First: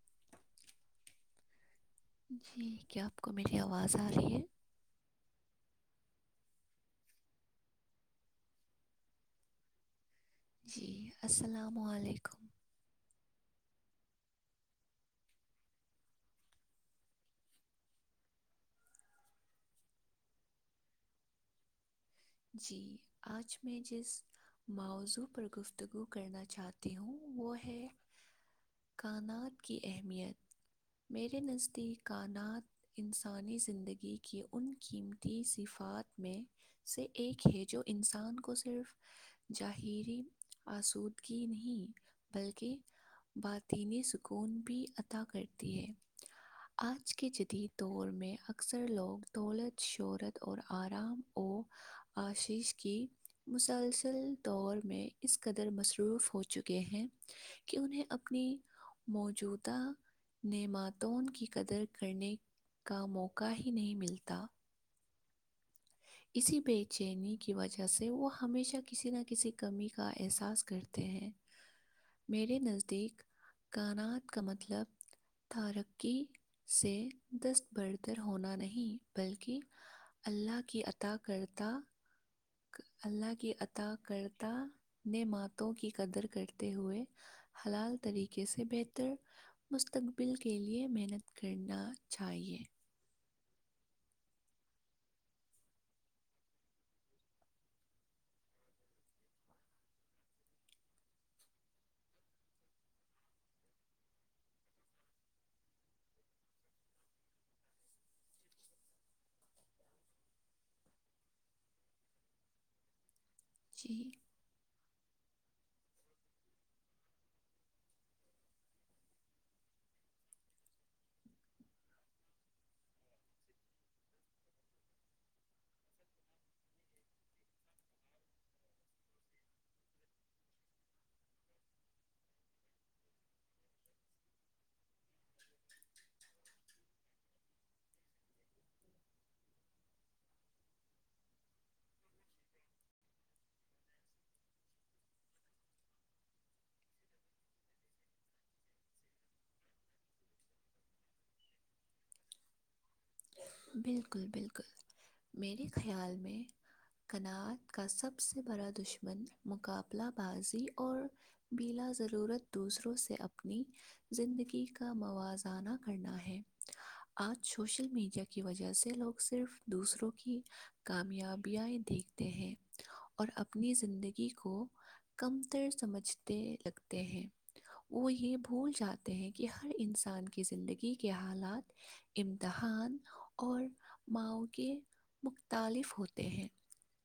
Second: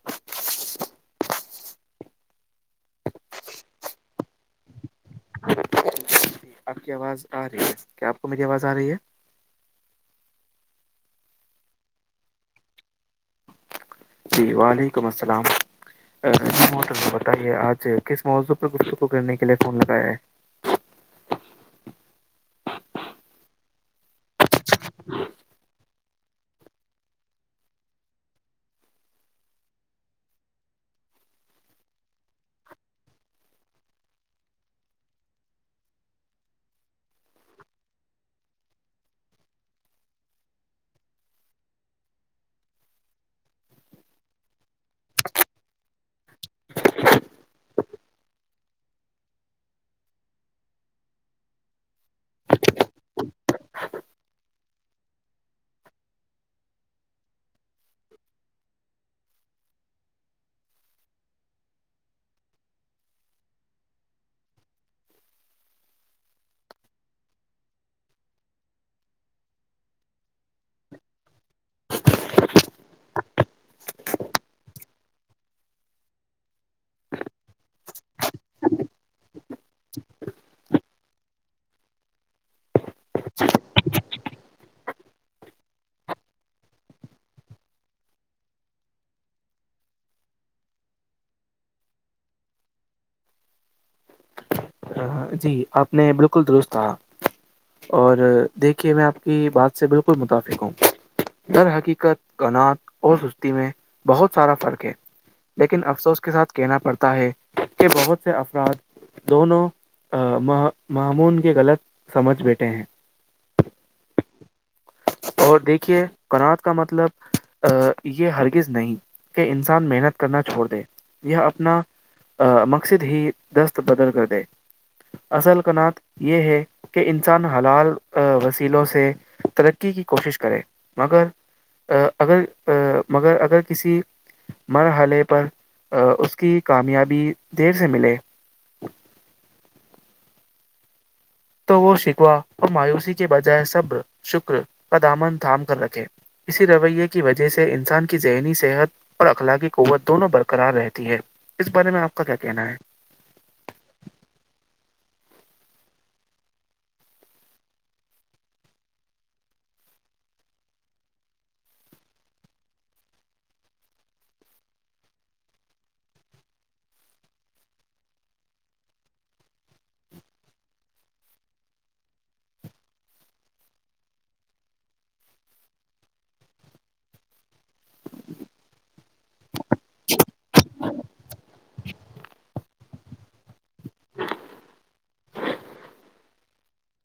ہ [inaudible] جی کیا آپ کو میری آواز آ رہی ہے آپ کی آواز آ رہی ہے کیا آپ کو میری آواز آ رہی ہے جی السلام علیکم جی وعلیکم السلام ہوٹل بتائیے آج کس موضوع پر صوں کو گنے کے لیے فون لگایا ہے جی آج میں جس ماوضوع پر گفتگو کرنا چاہتی ہوں وہ ہے کائانات کی اہمیت میرے نزدیک کائانات انسانی زندگی کی ان قیمتی صفات میں سے ایک ہے جو انسان کو صرف جاہری آسودگی نہیں بلکہ باطینی سکون بھی عطا کرتی ہے آج کے جدید دور میں اکثر لوگ دولت شہرت اور آرام اور آشیش کی مسلسل دور میں اس قدر مصروف ہو چکے ہیں کہ انہیں اپنی موجودہ نعماتوں کی قدر کرنے کا موقع ہی نہیں ملتا اسی بے چینی کی وجہ سے وہ ہمیشہ کسی نہ کسی کمی کا احساس کرتے ہیں میرے نزدیک کاانات کا مطلب ترقی سے دست بردر ہونا نہیں بلکہ اللہ کی عطا کرتاہ اللہ کی عطا کرتا نے ماتوں کی قدر کرتے ہوئے حلال طریقے سے بہتر مستقبل کے لیے محنت کرنا چاہیے جی آپ نے بالکل درست کہا اور دیکھیے میں آپ کی بات سے بالکل متفق ہوں درحقیقت کنات اور سستی میں بہت سارا فرق ہے لیکن افسوس کے ساتھ کہنا پڑتا ہے کہ بہت سے افراد دونوں معمون کے غلط سمجھ بیٹھے ہیں جی اور دیکھیے کنات کا مطلب یہ ہرگز نہیں کہ انسان محنت کرنا چھوڑ دے یہ اپنا مقصد ہی دست بدر کر دے اصل کنات یہ ہے کہ انسان حلال وسیلوں سے ترقی کی کوشش کرے مگر اگر مگر اگر کسی مرحلے پر اس کی کامیابی دیر سے ملے تو وہ شکوا اور مایوسی کے بجائے صبر شکر کا دامن تھام کر رکھے اسی رویے کی وجہ سے انسان کی ذہنی صحت اور اخلاقی قوت دونوں برقرار رہتی ہے اس بارے میں آپ کا کیا کہنا ہے بالکل بالکل میرے خیال میں کناعت کا سب سے بڑا دشمن مقابلہ بازی اور بلا ضرورت دوسروں سے اپنی زندگی کا موازنہ کرنا ہے آج سوشل میڈیا کی وجہ سے لوگ صرف دوسروں کی کامیابیا دیکھتے ہیں اور اپنی زندگی کو کم تر سمجھتے لگتے ہیں وہ یہ بھول جاتے ہیں کہ ہر انسان کی زندگی کے حالات امتہا کھان اور ماؤ کے مختالف ہوتے ہیں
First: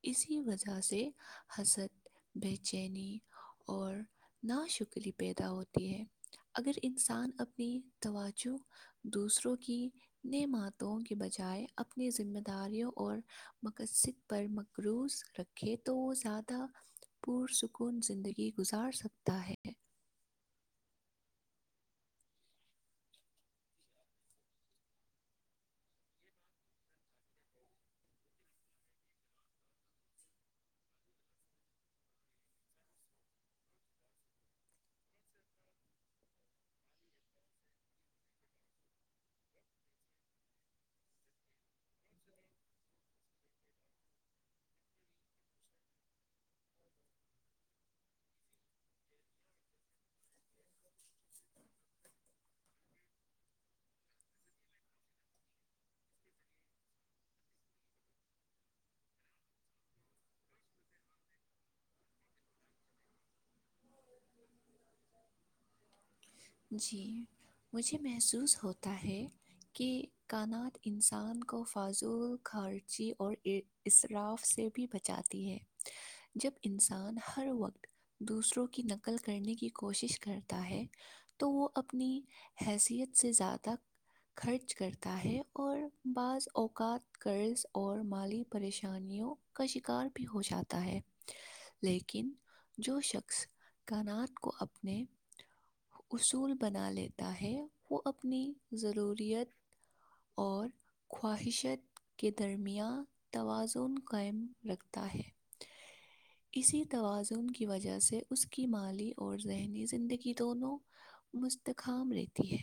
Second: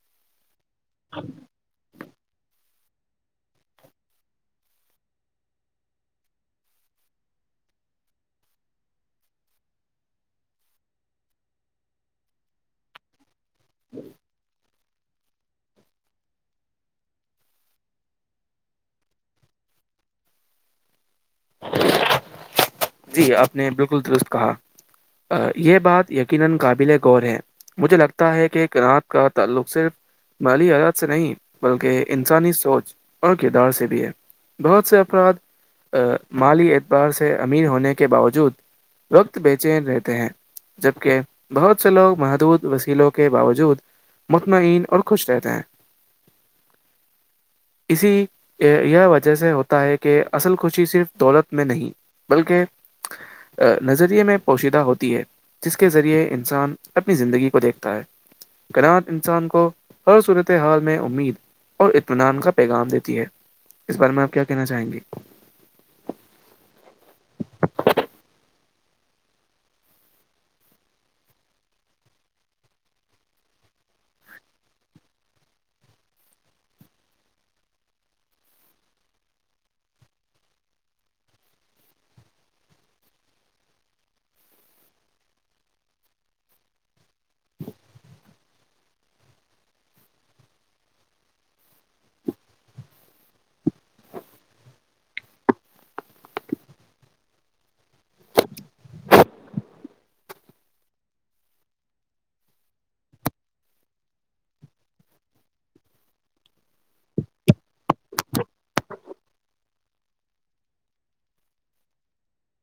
اسی وجہ سے حست بے چینی اور ناشکری پیدا ہوتی ہے اگر انسان اپنی توجو دوسروں کی نمتوں کے بجائے اپنی ذمہ داریوں اور مقصد پر م کروز رکھے تو زیادہ پر سکون زندگی گزار سکتا ہے جی اپ نے بالکل درست کہا یہ بات یقینا قابل غور ہے مجھے لگتا ہے کہ کنات کا تعلق صرف مالی حیات سے نہیں بلکہ انسانی سوچ اور کردار سے بھی ہے بہت سے افراد ا مالی اعتبار سے امیر ہونے کے باوجود وقت بے چین رہتے ہیں جبکہ بہت سے لوگ محدود وسیلوں کے باوجود مطمئن اور خوش رہتے ہیں [unintelligible] اسی یہ وجہ سے ہوتا ہے کہ اصل خوشی صرف دولت میں نہیں بلکہ نظریے میں پوشیدہ ہوتی ہے جس کے ذریعے انسان اپنی زندگی کو دیکھتا ہے کرنات انسان کو ہر صورت حال میں امید اور اطمینان کا پیغام دیتی ہے اس بارے میں آپ کیا کہنا چاہیں گے جی مجھے محسوس ہوتا ہے کہ کانات انسان کو فاضل خرچی اور ار اراف سے بھی بچاتی ہے جب انسان ہر وقت دوسروں کی نقل کرنے کی کوشش کرتا ہے تو وہ اپنی حیثیت سے زیادہ خرچ کرتا ہے اور بعض اوقات قرض اور مالی پریشانیوں کا شکار بھی ہو جاتا ہے لیکن جو شخص کانات کو اپنے اصول بنا لیتا ہے وہ اپنی ضروریت اور خواہشت کے درمیان توازن قائم رکھتا ہے اسی توازن کی وجہ سے اس کی مالی اور ذہنی زندگی دونوں مستکام رہتی ہے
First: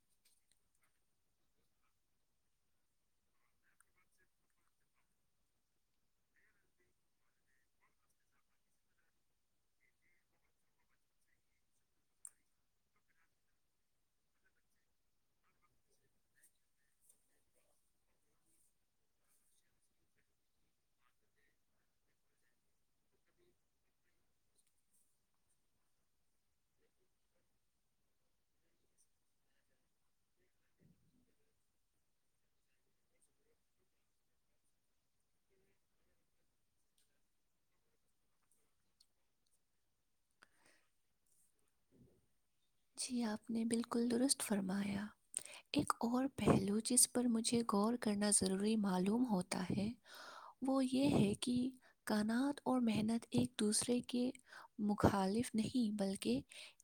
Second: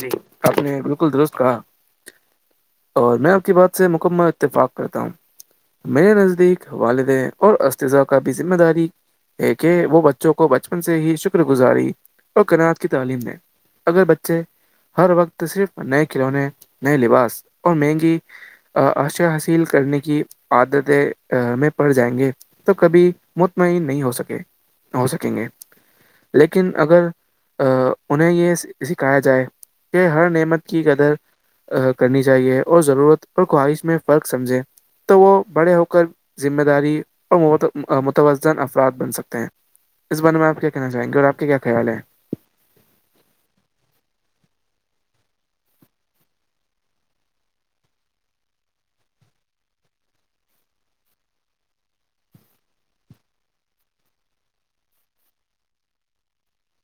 جی آپ نے بالکل درست کہا اور میں آپ کی بات سے مکمہ اتفاق کرتا ہوں میرے نزدیک والدہ اور استذہ کا بھی ذمہ داری ایک کہ وہ بچوں کو بچپن سے ہی شکر گزاری اور کناعات کی تعلیم دیں اگر بچے ہر وقت صرف نئے کھلونے نئے لباس اور مہنگی آشیا حاصل کرنے کی عادتیں میں پڑ جائیں گے تو کبھی مطمئن نہیں ہو سکے ہو سکیں گے لیکن اگر انہیں یہ سکھایا جائے کہ ہر نعمت کی قدر کرنی چاہیے اور ضرورت اور خواہش میں فرق سمجھیں تو وہ بڑے ہو کر ذمہ داری اور متوازن افراد بن سکتے ہیں اس بارے میں آپ کیا کہنا چاہیں گے اور آپ کا کیا خیال ہے جی آپ نے بالکل درست فرمایا ایک اور پہلو جس پر مجھے غور کرنا ضروری معلوم ہوتا ہے وہ یہ ہے کہ کانات اور محنت ایک دوسرے کے مخالف نہیں بلکہ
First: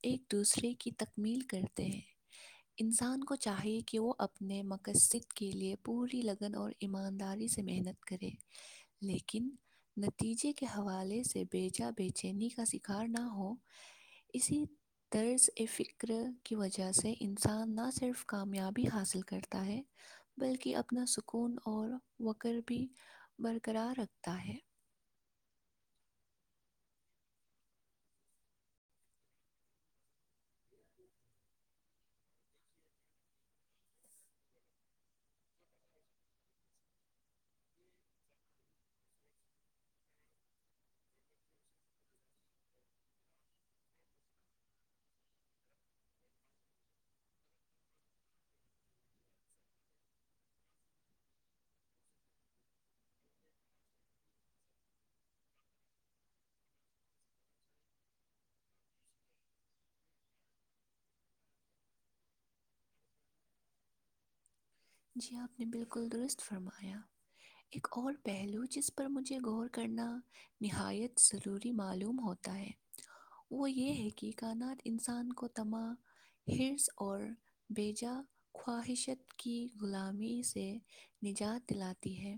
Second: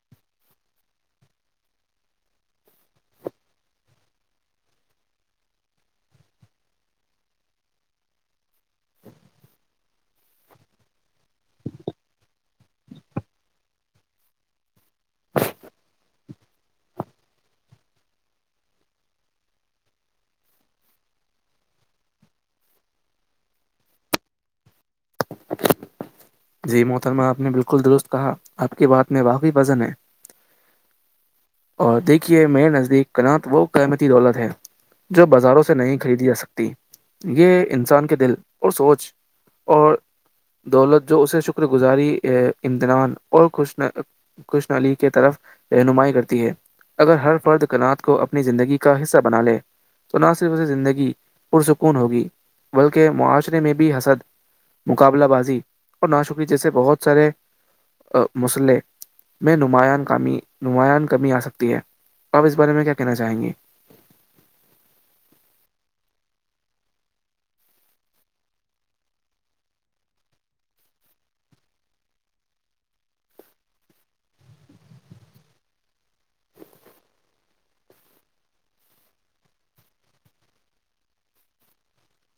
ایک دوسرے کی تکمیل کرتے ہیں انسان کو چاہیے کہ وہ اپنے مقصد کے لیئے پوری لگن اور ایمانداری سے محنت کرے لیکن نتیجے کے حوالے سے بےچا بےچینی کا شکار نہ ہو اسی طرز فکر کی وجہ سے انسان نہ صرف کامیابی حاصل کرتا ہے بلکہ اپنا سکون اور وکر بھی برقرار رکھتا ہے جی محترمہ آپ نے بالکل درست کہا آپ کی بات میں واقعی وزن ہے اور دیکھیے میرے نزدیک کنات وہ قیمتی دولت ہے جو بازاروں سے نہیں خریدی جا سکتی یہ انسان کے دل اور سوچ اور دولت جو اسے شکر گزاری امتنان اور خوش کوشن علی کی طرف رہنمائی کرتی ہے اگر ہر فرد کنات کو اپنی زندگی کا حصہ بنا لے تو نہ صرف اسے زندگی پرسکون ہوگی بلکہ معاشرے میں بھی حسد مقابلہ بازی اور ناشکی جیسے بہت سارے مسئلے میں نمایاں کمی نمایاں کمی آ سکتی ہے اپ اس بارے میں کیا کہنا چاہیں گے جی آپ نے بالکل درست فرمایا ایک اور پہلو جس پر مجھے غور کرنا نہایت ضروری معلوم ہوتا ہے وہ یہ ہے کہ کانات انسان کو تما حرس اور بیجا خواہشت کی غلامی سے نجات دلاتی ہے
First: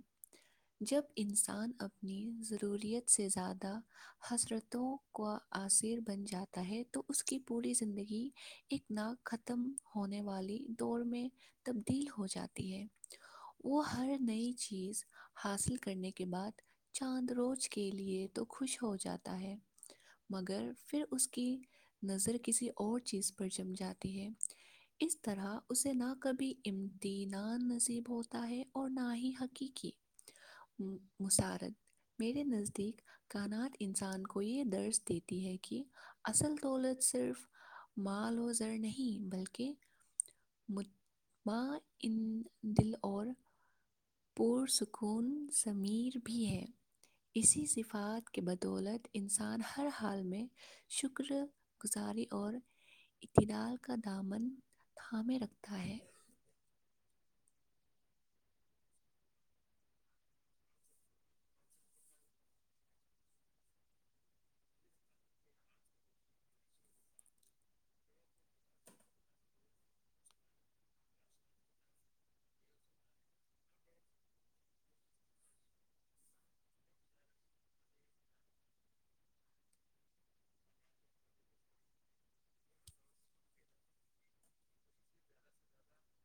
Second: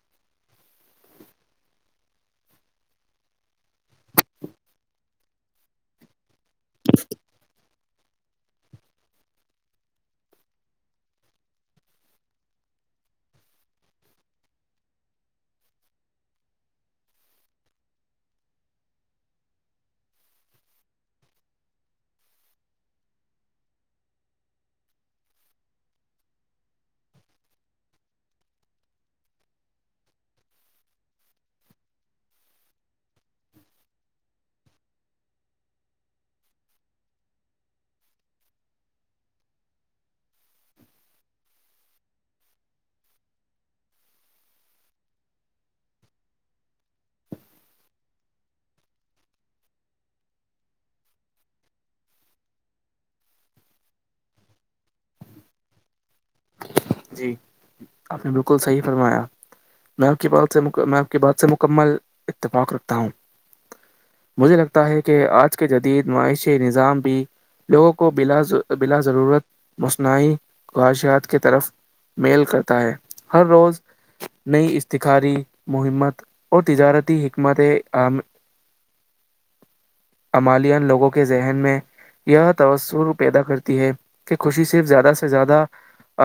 جب انسان اپنی ضروریت سے زیادہ حسرتوں کو عصر بن جاتا ہے تو اس کی پوری زندگی ایک ن ختم ہونے والی دوڑ میں تبدیل ہو جاتی ہے وہ ہر نئی چیز حاصل کرنے کے بعد چاند روز کے لیے تو خوش ہو جاتا ہے مگر پھر اس کی نظر کسی اور چیز پر جم جاتی ہے اس طرح اسے نہ کبھی امدینان نصیب ہوتا ہے اور نہ ہی حقیقی مسارت میرے نزدیک کانات انسان کو یہ درس دیتی ہے کہ اصل دولت صرف مال و زر نہیں بلکہ مجھ ب ان دل اور پرسکون ضمیر بھی ہے اسی صفات کے بدولت انسان ہر حال میں شکر گزاری اور اتدال کا دامن تھامے رکھتا ہے جی آپ نے بالکل صحیح فرمایا میں آپ کی بات سے میں آپ کی بات سے مکمل اتفاق رکھتا ہوں مجھے لگتا ہے کہ آج کے جدید معاشی نظام بھی لوگوں کو بلا بلا ضرورت مسنعی خواہشات کی طرف میل کرتا ہے ہر روز نئی اتخاری محمت اور تجارتی حکمت ع عمالین لوگوں کے ذہن میں یہ توسر پیدا کرتی ہے کہ خوشی صرف زیادہ سے زیادہ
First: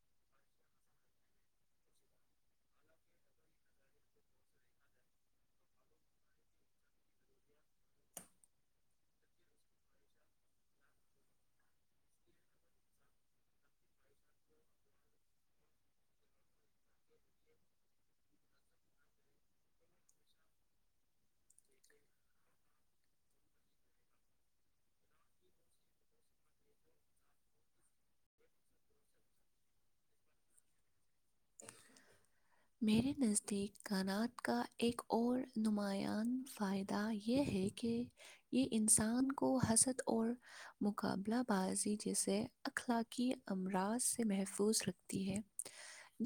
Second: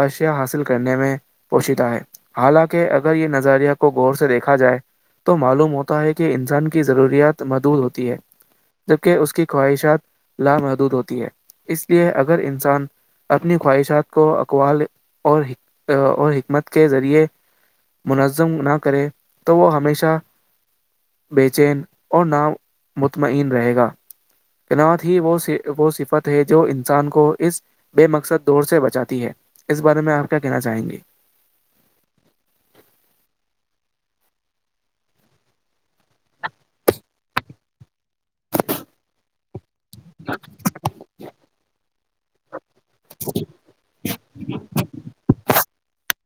اشیاء حاصل کرنے میں پوشتا ہے حالانکہ اگر یہ نظریہ کو غور سے دیکھا جائے تو معلوم ہوتا ہے کہ انسان کی ضروریات مدود ہوتی ہے جبکہ اس کی خواہشات لامحدود ہوتی ہے اس لیے اگر انسان اپنی خواہشات کو اقوال اور اور حکمت کے ذریعے منظم نہ کرے تو وہ ہمیشہ بے چین اور ن مطمئن رہے گا نات ہی وہ وہ صفت ہے جو انسان کو اس بے مقصد دور سے بچاتی ہے اس بارے میں آپ کیا کہنا چاہیں گے [inaudible] میرے نزدیک کانات کا ایک اور نمایاں فائدہ یہ ہے کہ یہ انسان کو حست اور مقابلہ بازی جسے اخلاقی امراض سے محفوظ رکھتی ہے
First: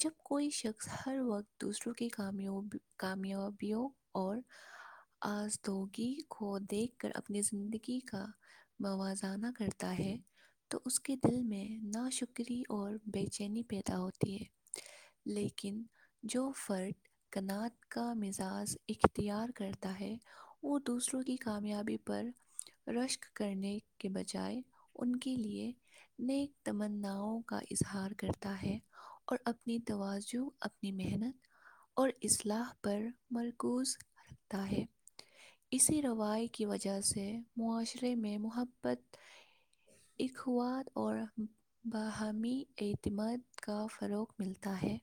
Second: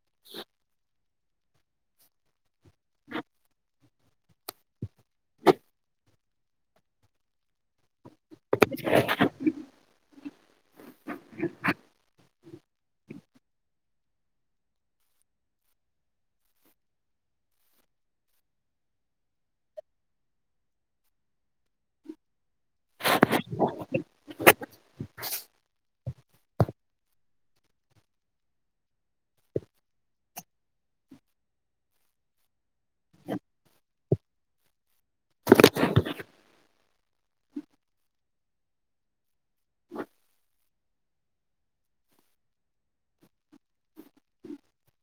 جب کوئی شخص ہر وقت دوسروں کی کا کامیابیوں اور آزدگی کو دیکھ کر اپنی زندگی کا موازانہ کرتا ہے تو اس کے دل میں نا شکر بکری اور بے چینی پیدا ہوتی ہے لیکن جو فرد کناعات کا مزاج اختیار کرتا ہے وہ دوسروں کی کامیابی پر رشک کرنے کے بجائے ان کے لیئے نیک تمناؤں کا اظہار کرتا ہے اور اپنی توازن اپنی محنت اور اصلاح پر مرکوز رکھتا ہے اسی روی کی وجہ سے معاشرے میں محبت اخواد اور باہمی اعتماد کا فروغ ملتا ہے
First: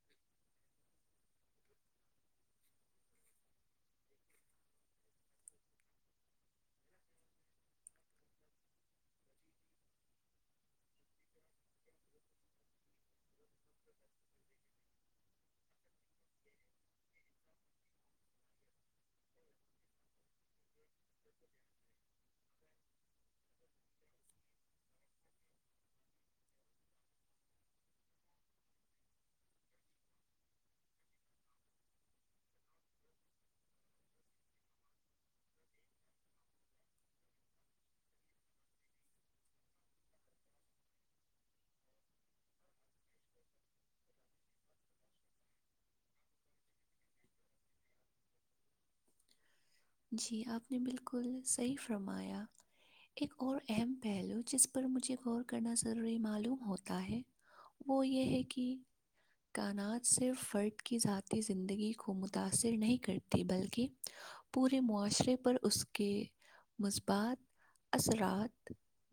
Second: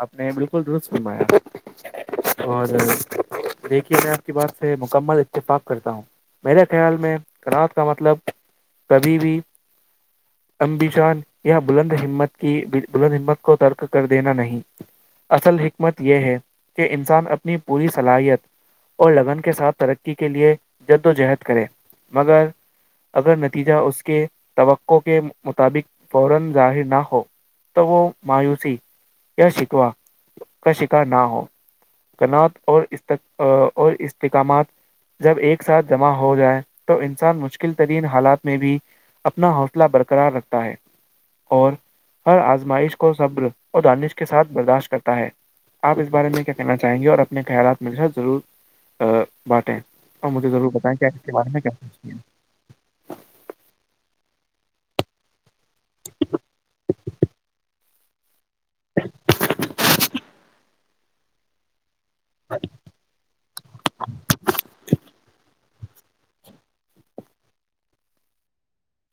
آپ نے بالکل درست گمایا اور دیکھیے میں آپ کی بات سے مکمل اتفاق کرتا ہوں میرے خیال میں رات کا مطلب کبھی بھی امبیشان یہ بلند ہمت کی بلند ہمت کو ترک کر دینا نہیں اصل حکمت یہ ہے کہ انسان اپنی پوری صلاحیت اور لگن کے ساتھ ترقی کے لیے جد وجہد کرے مگر اگر نتیجہ اس کے توقع کے مطابق فورا ظاہر نہ ہو تگ مایوسی کیا شکوا کا شکھا نہ ہو کن اور اور استحکامات جب ایک ساتھ جمع ہو جائے تو انسان مشکل ترین حالات میں بھی اپنا حوصلہ برقرار رکھتا ہے اور ہر آزمائش کو صبر اور دانش کے ساتھ برداشت کرتا ہے آپ اس بارے میں کیا کہنا چاہیں گے اور اپنے خیالات مجھ ضرور باٹیں جی آپ نے بالکل صحیح سوچتی ہیں فرمایا ایک اور اہم پہلو جس پر مجھے غور کرنا ضروری معلوم ہوتا ہے وہ یہ ہے کہ کانات سے فردکی ذی زندگی کو متاثر نہیں کرتی بلکہ پورے معاشرے پر اس کے مثبات اثرات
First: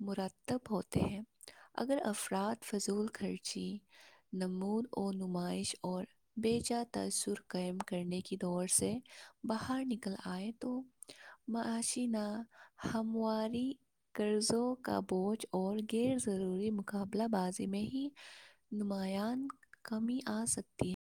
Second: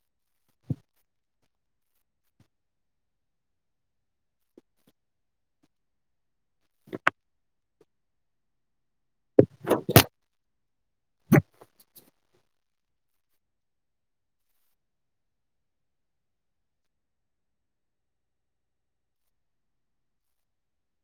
مرتب ہوتے ہیں اگر افراد فضول خرچی نمون و نمائش اور بےجا تاثر قائم کرنے کی دور سے باہر نکل تو معاشین ہمواری قرضوں کا بوجھ اور غیرضروری مقابلہ بازی میں ہی نمایاں کمی آ سکتی ہے